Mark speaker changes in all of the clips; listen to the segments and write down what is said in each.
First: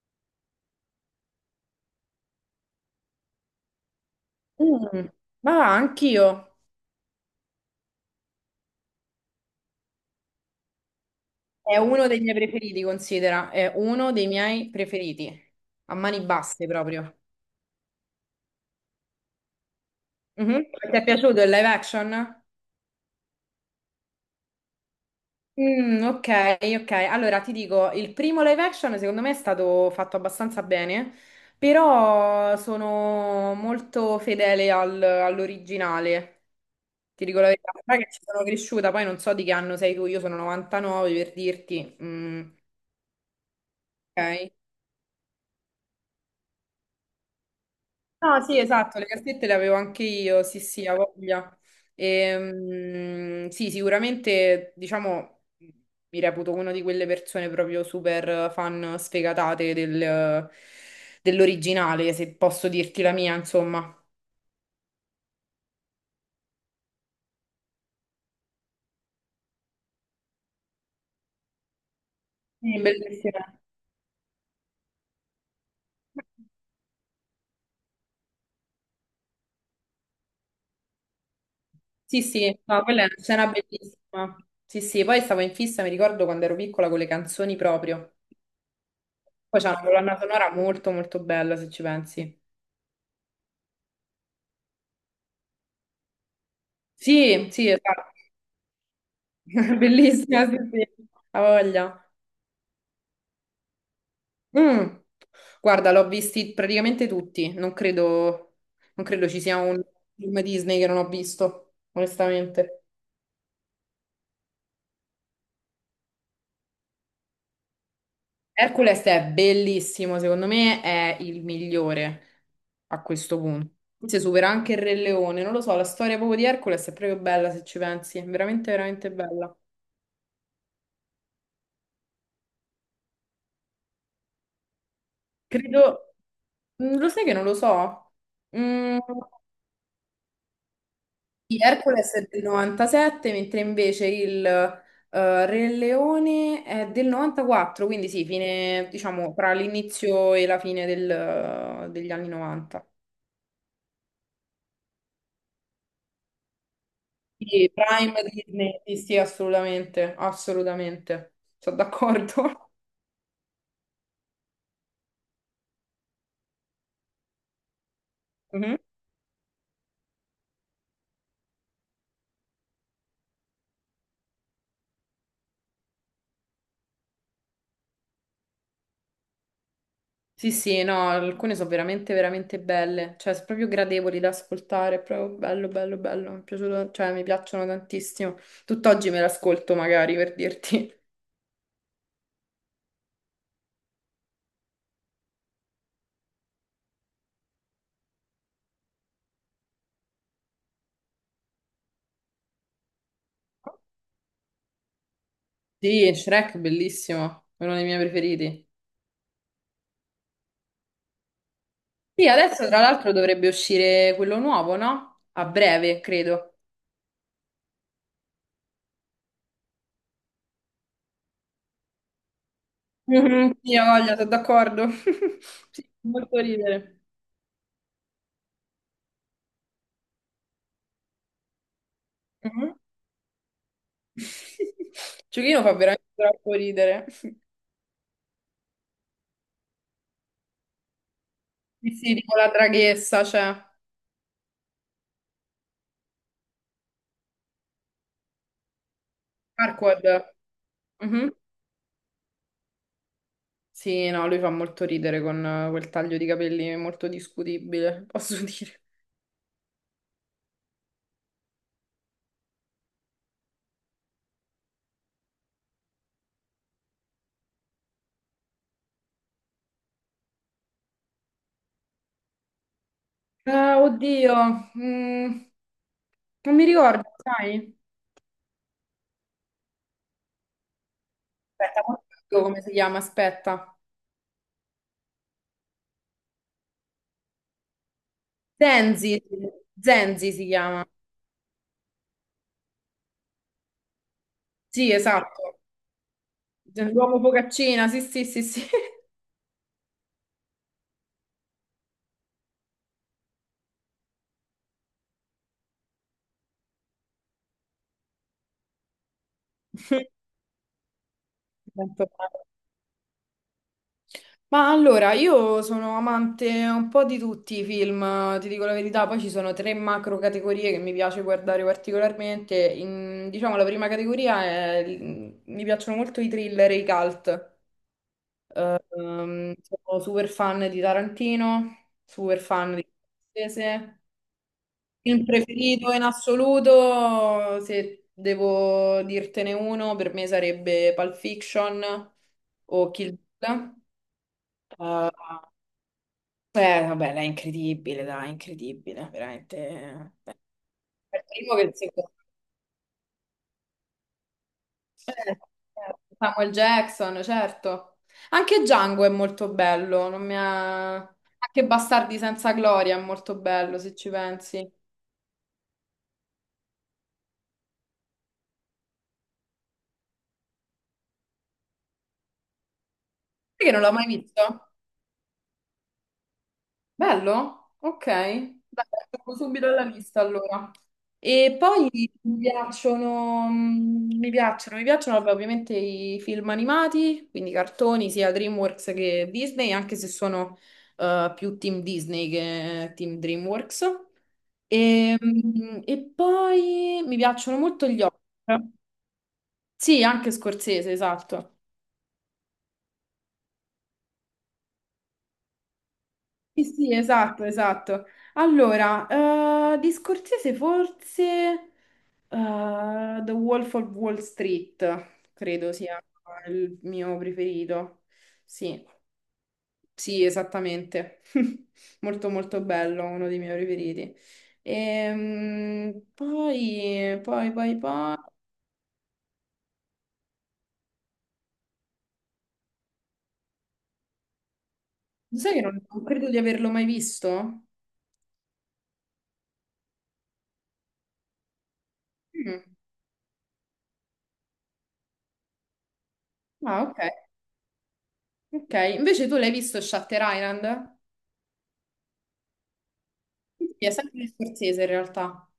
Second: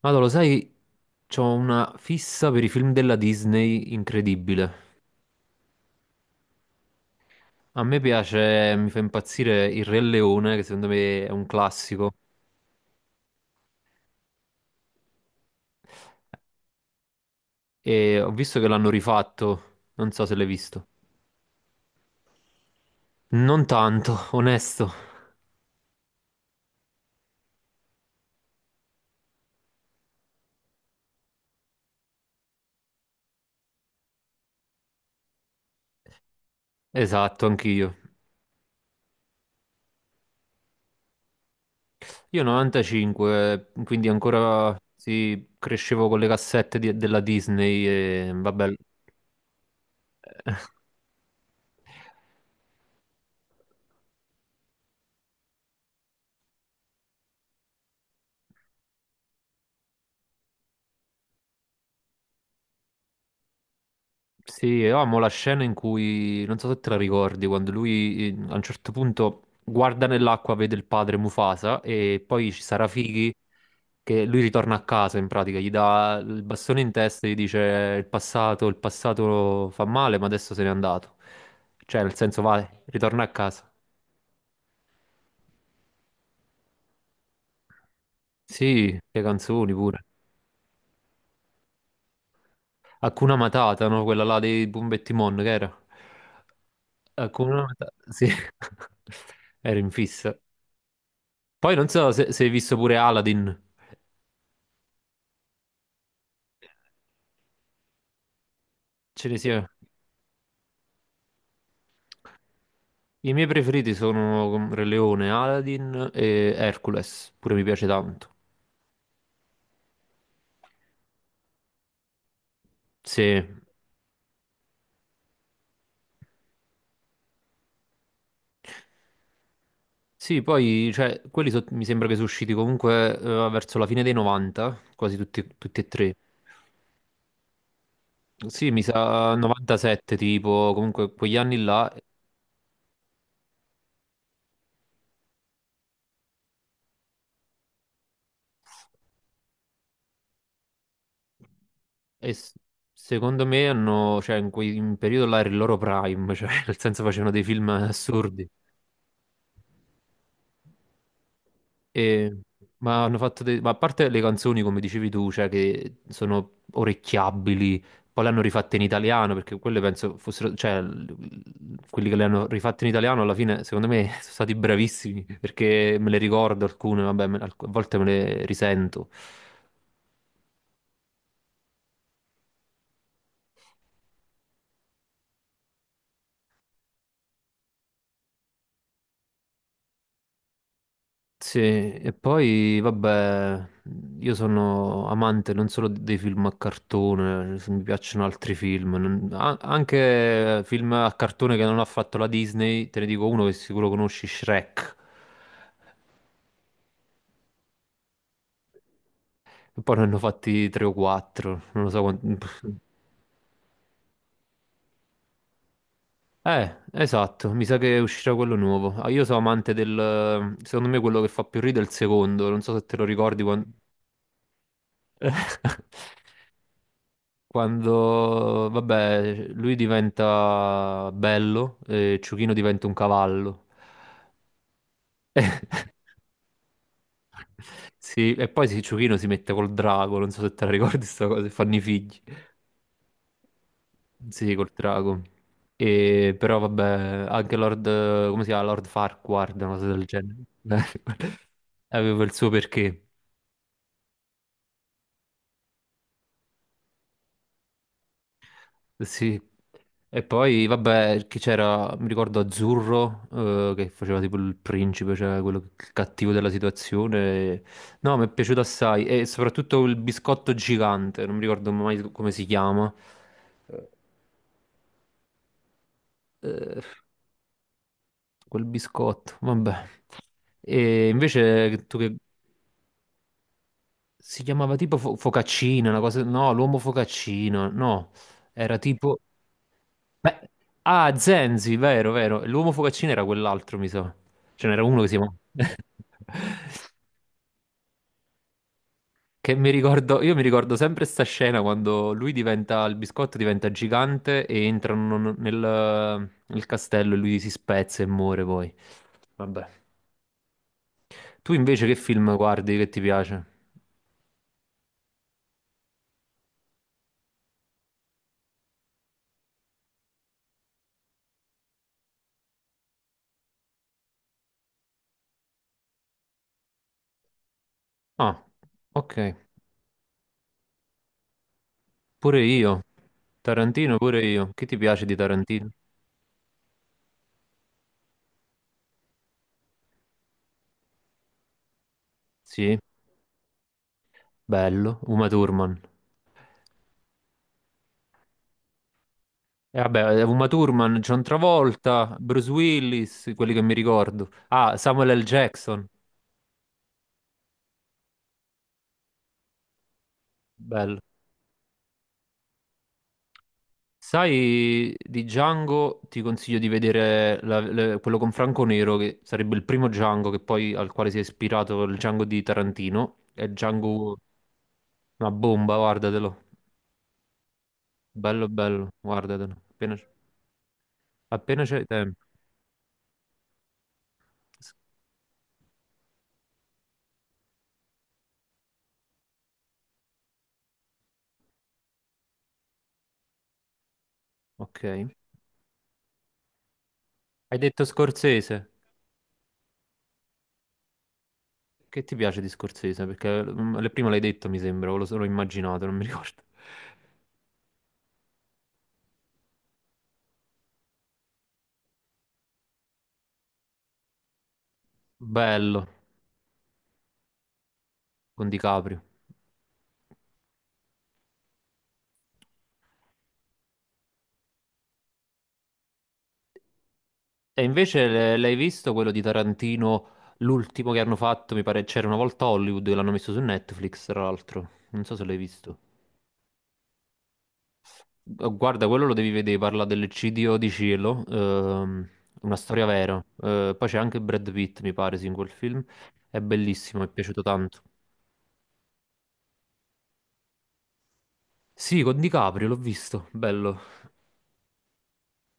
Speaker 1: Allora, lo sai, c'ho una fissa per i film della Disney incredibile.
Speaker 2: Mm, ma va, anch'io.
Speaker 1: A me piace, mi fa impazzire Il Re Leone, che secondo me è un
Speaker 2: È uno
Speaker 1: classico,
Speaker 2: dei miei preferiti, considera. È uno dei miei preferiti. A mani basse proprio.
Speaker 1: e ho visto che l'hanno rifatto, non so se l'hai
Speaker 2: Mhm.
Speaker 1: visto.
Speaker 2: Ti è piaciuto il live action?
Speaker 1: Non tanto, onesto.
Speaker 2: Mm, ok, ok. Allora ti dico, il primo live action secondo me è stato fatto abbastanza bene, però sono molto fedele al- all'originale. Ti dico
Speaker 1: Esatto,
Speaker 2: la verità,
Speaker 1: anch'io.
Speaker 2: sai che ci sono cresciuta, poi non so di che anno sei tu, io sono 99 per dirti.
Speaker 1: Io
Speaker 2: Mm,
Speaker 1: 95, quindi
Speaker 2: ok.
Speaker 1: ancora sì, crescevo con le cassette della Disney e
Speaker 2: No, sì,
Speaker 1: vabbè.
Speaker 2: esatto, le cassette le avevo anche io, sì, sì, a voglia. Sì, sicuramente, diciamo, mi reputo una di quelle persone proprio super fan sfegatate del- dell'originale, se posso dirti la mia, insomma.
Speaker 1: Sì, io amo la scena in cui, non so se te la ricordi, quando lui a un certo punto guarda nell'acqua, vede il padre Mufasa e poi ci
Speaker 2: Sì,
Speaker 1: sarà Fighi
Speaker 2: bellissima.
Speaker 1: che lui ritorna a casa in pratica, gli dà il bastone in testa e gli dice il passato fa male, ma adesso se n'è andato. Cioè, nel
Speaker 2: Sì,
Speaker 1: senso,
Speaker 2: sì,
Speaker 1: vai,
Speaker 2: no, quella è una
Speaker 1: ritorna a
Speaker 2: scena
Speaker 1: casa.
Speaker 2: bellissima. Sì, sì, poi stavo in fissa, mi ricordo quando ero piccola con le canzoni proprio.
Speaker 1: Sì, le
Speaker 2: Poi c'è
Speaker 1: canzoni
Speaker 2: una
Speaker 1: pure.
Speaker 2: colonna sonora molto, molto bella, se ci pensi.
Speaker 1: Hakuna Matata, no? Quella là dei Bumba e Timon, che era?
Speaker 2: Sì,
Speaker 1: Hakuna
Speaker 2: sì,
Speaker 1: Matata,
Speaker 2: esatto.
Speaker 1: sì. Ero in fissa.
Speaker 2: Bellissima, sì, sì, ha
Speaker 1: Poi non so
Speaker 2: voglia.
Speaker 1: se, se hai visto pure Aladdin.
Speaker 2: Mm. Guarda, l'ho visti praticamente tutti, non credo, non
Speaker 1: Ce
Speaker 2: credo
Speaker 1: ne
Speaker 2: ci sia
Speaker 1: sia.
Speaker 2: un film Disney che non ho visto, onestamente.
Speaker 1: I miei preferiti sono Re Leone, Aladdin e Hercules. Pure mi piace tanto.
Speaker 2: Hercules è bellissimo, secondo me è il migliore a questo
Speaker 1: Sì.
Speaker 2: punto. Forse supera anche il Re Leone, non lo so, la storia proprio di Hercules è proprio bella se ci pensi, veramente, veramente bella.
Speaker 1: Sì, poi cioè, mi sembra che sono usciti comunque verso la fine dei 90, quasi tutti, tutti e
Speaker 2: Credo,
Speaker 1: tre.
Speaker 2: mm, lo sai che non lo so?
Speaker 1: Sì, mi
Speaker 2: Mm.
Speaker 1: sa 97 tipo, comunque quegli
Speaker 2: Sì,
Speaker 1: anni là.
Speaker 2: Hercules è del 97, mentre invece il Re Leone è del 94, quindi sì, fine, diciamo, tra l'inizio e la fine del- degli anni
Speaker 1: E s-
Speaker 2: 90.
Speaker 1: secondo me hanno, cioè in quel periodo là era il loro prime, cioè nel senso facevano dei film
Speaker 2: Sì, Prime
Speaker 1: assurdi.
Speaker 2: Disney, sì, sì, assolutamente, assolutamente, sono
Speaker 1: E-
Speaker 2: d'accordo.
Speaker 1: ma hanno fatto ma a parte le canzoni, come dicevi tu, cioè che sono orecchiabili, poi le hanno rifatte
Speaker 2: Mhm.
Speaker 1: in italiano, perché quelle penso fossero, cioè, quelli che le hanno rifatte in italiano alla fine, secondo me, sono stati bravissimi, perché me le ricordo alcune, vabbè, a volte me le risento.
Speaker 2: Sì, sì, no, alcune sono veramente, veramente belle, cioè sono proprio gradevoli da ascoltare, è proprio bello, bello, bello, mi è piaciuto, cioè mi piacciono tantissimo. Tutt'oggi me l'ascolto magari per dirti.
Speaker 1: Sì, e poi vabbè, io sono amante non solo dei film a cartone, se mi piacciono altri film, anche film a cartone che non ha fatto la Disney, te ne dico uno che sicuro conosci, Shrek,
Speaker 2: Sì, Shrek, bellissimo, è uno dei miei preferiti.
Speaker 1: e poi ne hanno fatti tre o quattro, non lo so
Speaker 2: Sì,
Speaker 1: quanti...
Speaker 2: adesso tra l'altro dovrebbe uscire quello nuovo, no? A breve, credo.
Speaker 1: Esatto, mi sa che uscirà quello nuovo. Ah, io sono amante del... secondo me quello che fa più ridere è il secondo, non so se te lo ricordi
Speaker 2: Mhm,
Speaker 1: quando...
Speaker 2: sì, ho voglia, sono d'accordo. Sì, fa molto ridere.
Speaker 1: Quando, vabbè, lui diventa bello e Ciuchino
Speaker 2: Mhm.
Speaker 1: diventa un cavallo.
Speaker 2: Giochino
Speaker 1: E,
Speaker 2: fa veramente troppo ridere. Sì,
Speaker 1: sì, e poi sì, Ciuchino si mette col drago, non so se te la ricordi sta cosa, e fanno i
Speaker 2: sì,
Speaker 1: figli.
Speaker 2: tipo la draghessa, cioè.
Speaker 1: Sì, col drago. E, però vabbè, anche Lord, come si chiama? Lord Farquaad, una cosa del
Speaker 2: Farquaad.
Speaker 1: genere.
Speaker 2: Mhm.
Speaker 1: Aveva il suo perché.
Speaker 2: Sì, no, lui fa molto ridere con quel taglio di capelli molto discutibile, posso dire.
Speaker 1: Sì. E poi, vabbè, che c'era, mi ricordo Azzurro, che faceva tipo il principe, cioè il cattivo della situazione. No, mi è piaciuto assai. E soprattutto il biscotto gigante, non mi ricordo mai come si chiama. Eh,
Speaker 2: Oddio, mm, non mi
Speaker 1: eh,
Speaker 2: ricordo, sai?
Speaker 1: quel biscotto, vabbè. E
Speaker 2: Aspetta,
Speaker 1: invece
Speaker 2: mo
Speaker 1: tu che...
Speaker 2: ti dico come si chiama? Aspetta.
Speaker 1: Si chiamava tipo Focaccino, una cosa... No, l'uomo Focaccino, no. Era
Speaker 2: Zenzi,
Speaker 1: tipo...
Speaker 2: Zenzi si
Speaker 1: Beh,
Speaker 2: chiama.
Speaker 1: ah, Zenzi, vero, vero. L'uomo focaccino era quell'altro, mi sa. Ce n'era
Speaker 2: Sì,
Speaker 1: uno che si chiamava...
Speaker 2: esatto. L'uomo focaccina, sì, sì, sì, sì.
Speaker 1: Che mi ricordo, io mi ricordo sempre sta scena quando lui diventa, il biscotto diventa gigante e entrano nel, nel castello e lui si spezza e muore poi. Vabbè. Tu invece che
Speaker 2: Tanto
Speaker 1: film
Speaker 2: male.
Speaker 1: guardi che ti piace?
Speaker 2: Ma allora, io sono amante un po' di tutti i film, ti dico la verità, poi ci sono tre macro categorie che mi piace guardare particolarmente. In- diciamo, la prima categoria è... mi piacciono molto i thriller e i cult.
Speaker 1: Ah, ok.
Speaker 2: Sono super fan di Tarantino, super
Speaker 1: Pure
Speaker 2: fan
Speaker 1: io.
Speaker 2: di
Speaker 1: Tarantino,
Speaker 2: Scorsese.
Speaker 1: pure io. Che ti piace di
Speaker 2: Film
Speaker 1: Tarantino?
Speaker 2: preferito in assoluto, se devo dirtene uno, per me sarebbe Pulp Fiction
Speaker 1: Sì,
Speaker 2: o Kill Bill.
Speaker 1: bello.
Speaker 2: Eh,
Speaker 1: Uma Thurman.
Speaker 2: beh, vabbè, lei è incredibile, dai, incredibile,
Speaker 1: E
Speaker 2: veramente.
Speaker 1: vabbè,
Speaker 2: Beh,
Speaker 1: Uma Thurman, John
Speaker 2: il primo che il secondo.
Speaker 1: Travolta, Bruce Willis, quelli che mi ricordo. Ah, Samuel L.
Speaker 2: Certo,
Speaker 1: Jackson,
Speaker 2: certo. Samuel Jackson, certo. Anche Django è molto bello, non mi ha-
Speaker 1: bello.
Speaker 2: anche Bastardi senza gloria è molto bello, se ci pensi.
Speaker 1: Sai, di Django ti consiglio di vedere quello con Franco Nero, che sarebbe il primo Django che poi, al quale si è ispirato il Django di Tarantino. È
Speaker 2: Perché non l'ho mai
Speaker 1: Django
Speaker 2: visto?
Speaker 1: una bomba, guardatelo.
Speaker 2: Bello? Ok.
Speaker 1: Bello,
Speaker 2: Dai,
Speaker 1: bello,
Speaker 2: metto
Speaker 1: guardatelo.
Speaker 2: subito alla
Speaker 1: Appena,
Speaker 2: lista allora. E
Speaker 1: appena c'è
Speaker 2: poi
Speaker 1: tempo.
Speaker 2: mi piacciono, mm, mi piacciono vabbè, ovviamente i film animati, quindi cartoni sia DreamWorks che Disney, anche se sono più team Disney che team DreamWorks.
Speaker 1: Ok. Hai
Speaker 2: E, mm, e poi mi piacciono
Speaker 1: detto
Speaker 2: molto gli horror.
Speaker 1: Scorsese?
Speaker 2: Sì, anche Scorsese, esatto.
Speaker 1: Che ti piace di Scorsese? Perché mm, prima l'hai detto, mi sembra, o l'ho immaginato, non mi ricordo.
Speaker 2: Sì, sì, esatto, esatto. Allora, di Scorsese forse... The Wolf of Wall Street, credo
Speaker 1: Bello,
Speaker 2: sia il mio preferito.
Speaker 1: con
Speaker 2: Sì,
Speaker 1: DiCaprio.
Speaker 2: sì, esattamente. Molto molto bello, uno dei miei preferiti. Poi, poi,
Speaker 1: E
Speaker 2: poi,
Speaker 1: invece
Speaker 2: poi...
Speaker 1: l'hai visto quello di Tarantino, l'ultimo che hanno fatto, mi pare, c'era una volta a Hollywood, l'hanno messo su Netflix, tra l'altro. Non so se l'hai
Speaker 2: Sai che
Speaker 1: visto.
Speaker 2: non credo di averlo mai visto?
Speaker 1: Guarda, quello lo devi vedere, parla dell'eccidio di Cielo, una
Speaker 2: Mm.
Speaker 1: storia vera. Poi c'è anche Brad Pitt, mi pare, sì, in quel film. È
Speaker 2: Ah, ok.
Speaker 1: bellissimo, mi è piaciuto tanto.
Speaker 2: Ok, invece tu l'hai visto Shutter Island?
Speaker 1: Sì, con DiCaprio l'ho visto,
Speaker 2: Sì,
Speaker 1: bello.
Speaker 2: è sempre di Scorsese in realtà.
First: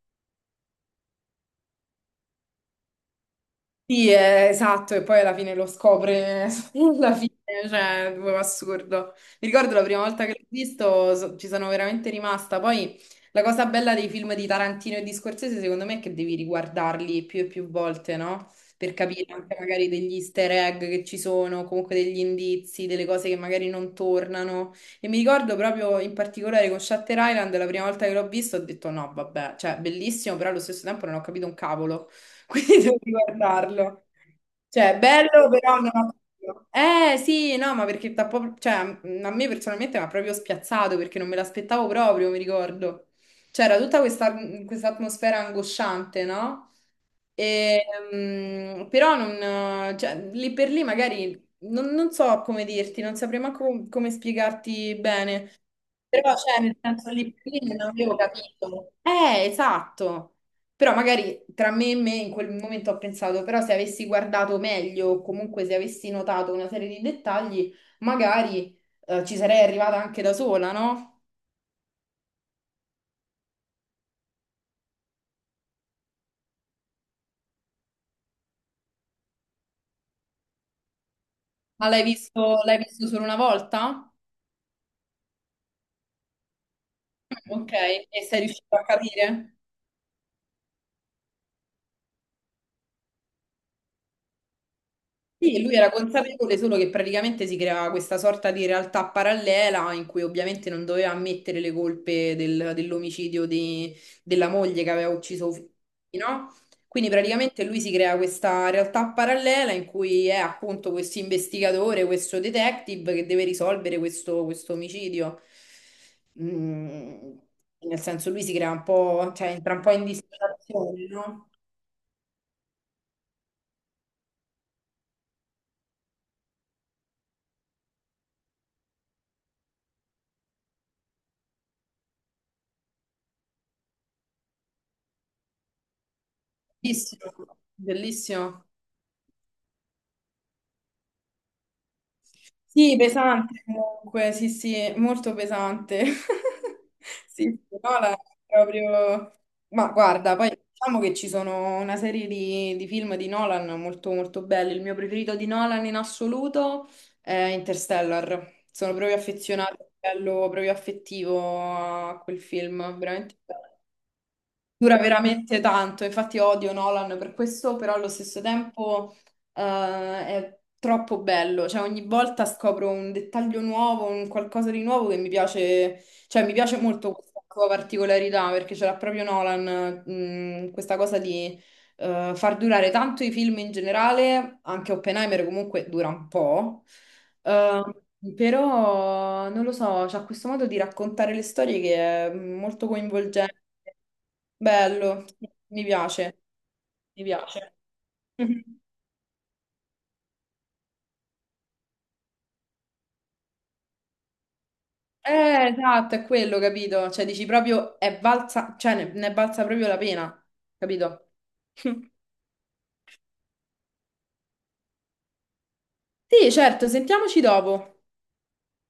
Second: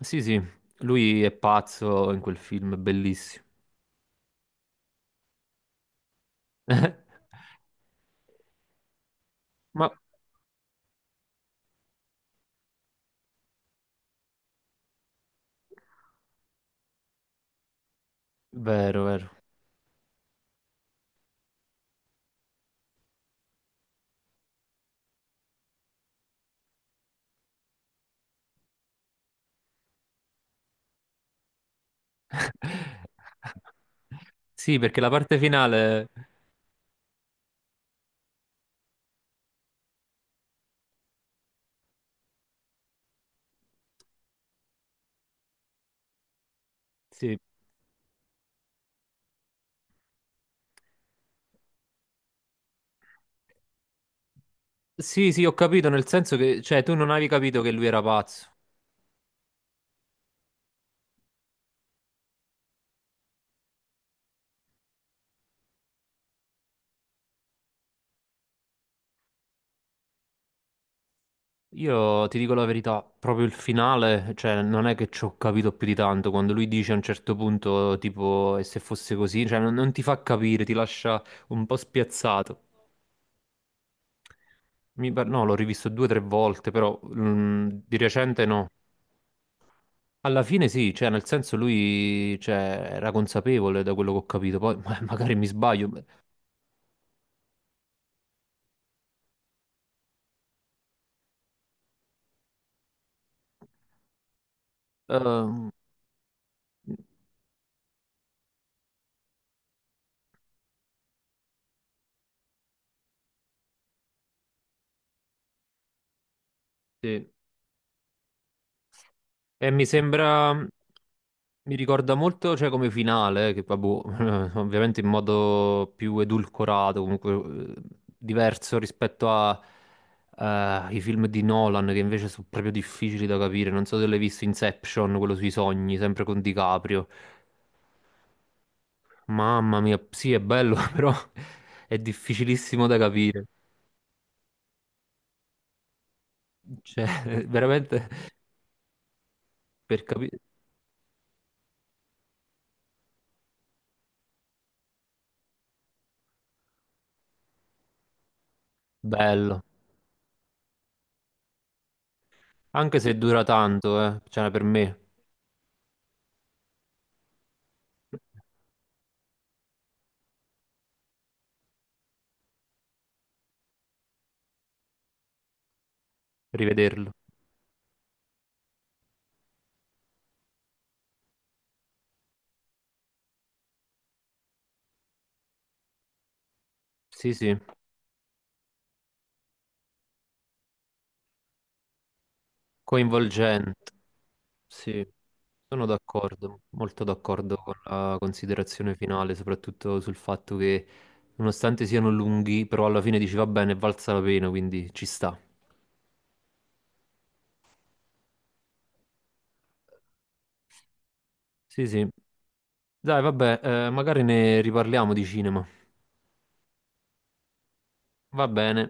Speaker 1: Sì, sì, lui è pazzo in quel film, è bellissimo.
Speaker 2: Sì, esatto, e poi alla fine lo scopre alla fine, cioè, proprio assurdo. Mi ricordo la
Speaker 1: Ma
Speaker 2: prima volta che l'ho visto, so- ci sono veramente rimasta. Poi la cosa bella dei film di Tarantino e di Scorsese, secondo me, è che devi riguardarli più e più volte, no? Per
Speaker 1: vero, vero.
Speaker 2: capire anche magari degli easter egg che ci sono, comunque degli indizi, delle cose che magari non tornano. E mi ricordo proprio in particolare con Shutter Island, la prima volta che l'ho visto, ho detto no, vabbè, cioè, bellissimo, però allo stesso tempo non ho capito un cavolo. Quindi devo guardarlo.
Speaker 1: Sì,
Speaker 2: Cioè,
Speaker 1: perché la parte
Speaker 2: bello, però non
Speaker 1: finale.
Speaker 2: ho capito. Eh sì, no, ma perché t'ha proprio- cioè, a me personalmente mi ha proprio spiazzato perché non me l'aspettavo proprio, mi ricordo. C'era tutta questa atmosfera angosciante, no?
Speaker 1: Sì.
Speaker 2: E, mm, però non, cioè, lì per lì magari non, non so come dirti, non saprei manco come spiegarti
Speaker 1: Sì, sì, ho
Speaker 2: bene.
Speaker 1: capito, nel
Speaker 2: Però,
Speaker 1: senso
Speaker 2: cioè,
Speaker 1: che,
Speaker 2: nel
Speaker 1: cioè, tu non
Speaker 2: senso
Speaker 1: avevi
Speaker 2: lì per
Speaker 1: capito
Speaker 2: lì
Speaker 1: che
Speaker 2: non
Speaker 1: lui era
Speaker 2: avevo
Speaker 1: pazzo.
Speaker 2: capito. Esatto. Però magari tra me e me in quel momento ho pensato, però se avessi guardato meglio, o comunque se avessi notato una serie di dettagli, magari ci sarei arrivata anche da sola, no?
Speaker 1: Io ti dico la verità, proprio il finale, cioè, non è che ci ho capito più di tanto, quando lui dice a un certo punto, tipo, e se fosse così, cioè, non, non ti fa capire, ti lascia un po'
Speaker 2: Ma
Speaker 1: spiazzato.
Speaker 2: l'hai visto solo una volta?
Speaker 1: No, l'ho rivisto due o tre volte, però
Speaker 2: Mm,
Speaker 1: mm,
Speaker 2: ok,
Speaker 1: di
Speaker 2: e sei
Speaker 1: recente no.
Speaker 2: riuscito a capire?
Speaker 1: Alla fine sì, cioè nel senso lui era consapevole da quello che ho capito, poi magari mi
Speaker 2: Sì, lui
Speaker 1: sbaglio.
Speaker 2: era consapevole solo che praticamente si creava questa sorta di realtà parallela in cui ovviamente non doveva ammettere le colpe del- dell'omicidio di- della moglie che aveva ucciso Uffizi,
Speaker 1: Eh,
Speaker 2: no? Quindi praticamente lui si crea questa realtà parallela in cui è appunto questo investigatore, questo detective che deve risolvere questo, questo omicidio.
Speaker 1: sì.
Speaker 2: Mm, nel senso lui si crea un po', cioè
Speaker 1: E
Speaker 2: entra un
Speaker 1: mi
Speaker 2: po' in
Speaker 1: sembra,
Speaker 2: dissociazione, no?
Speaker 1: mi ricorda molto cioè, come finale, che vabbè, ovviamente in modo più edulcorato, comunque diverso rispetto a, ai film di Nolan, che invece sono proprio difficili da capire. Non so se l'hai visto Inception, quello sui sogni, sempre con DiCaprio.
Speaker 2: Bellissimo, bellissimo.
Speaker 1: Mamma mia, sì, è bello, però è difficilissimo
Speaker 2: Sì,
Speaker 1: da capire.
Speaker 2: pesante comunque, sì, sì, molto pesante.
Speaker 1: Cioè,
Speaker 2: Sì, sì, no,
Speaker 1: veramente
Speaker 2: la- proprio... Ma
Speaker 1: per
Speaker 2: guarda,
Speaker 1: capire.
Speaker 2: poi diciamo che ci sono una serie di film di Nolan molto molto belli. Il mio preferito di Nolan in assoluto è Interstellar. Sono proprio
Speaker 1: Bello.
Speaker 2: affezionata a livello proprio affettivo a quel film,
Speaker 1: Anche se
Speaker 2: veramente
Speaker 1: dura
Speaker 2: bello.
Speaker 1: tanto, eh. Cioè, per me,
Speaker 2: Dura veramente tanto, infatti odio Nolan per questo, però allo stesso tempo è troppo bello, cioè ogni volta scopro un dettaglio nuovo, un qualcosa di nuovo che mi piace, cioè mi piace
Speaker 1: rivederlo.
Speaker 2: molto questa sua particolarità perché ce l'ha proprio Nolan, questa cosa di far durare tanto i film in generale, anche Oppenheimer comunque dura un po',
Speaker 1: Sì, sì,
Speaker 2: eh, però non lo so, c'ha questo modo di raccontare le storie che è molto coinvolgente.
Speaker 1: coinvolgente. Sì,
Speaker 2: Bello, mi
Speaker 1: sono
Speaker 2: piace,
Speaker 1: d'accordo, molto
Speaker 2: mi
Speaker 1: d'accordo con
Speaker 2: piace.
Speaker 1: la
Speaker 2: Mhm.
Speaker 1: considerazione finale, soprattutto sul fatto che, nonostante siano lunghi, però alla fine dici va bene, è valsa la pena, quindi ci sta.
Speaker 2: Eh, esatto, è quello, capito? Cioè, dici proprio, è valsa, cioè, ne, ne è valsa proprio la pena, capito?
Speaker 1: Sì, sì. Dai, vabbè, magari ne riparliamo di cinema.
Speaker 2: Sì, certo, sentiamoci dopo.
Speaker 1: Va bene.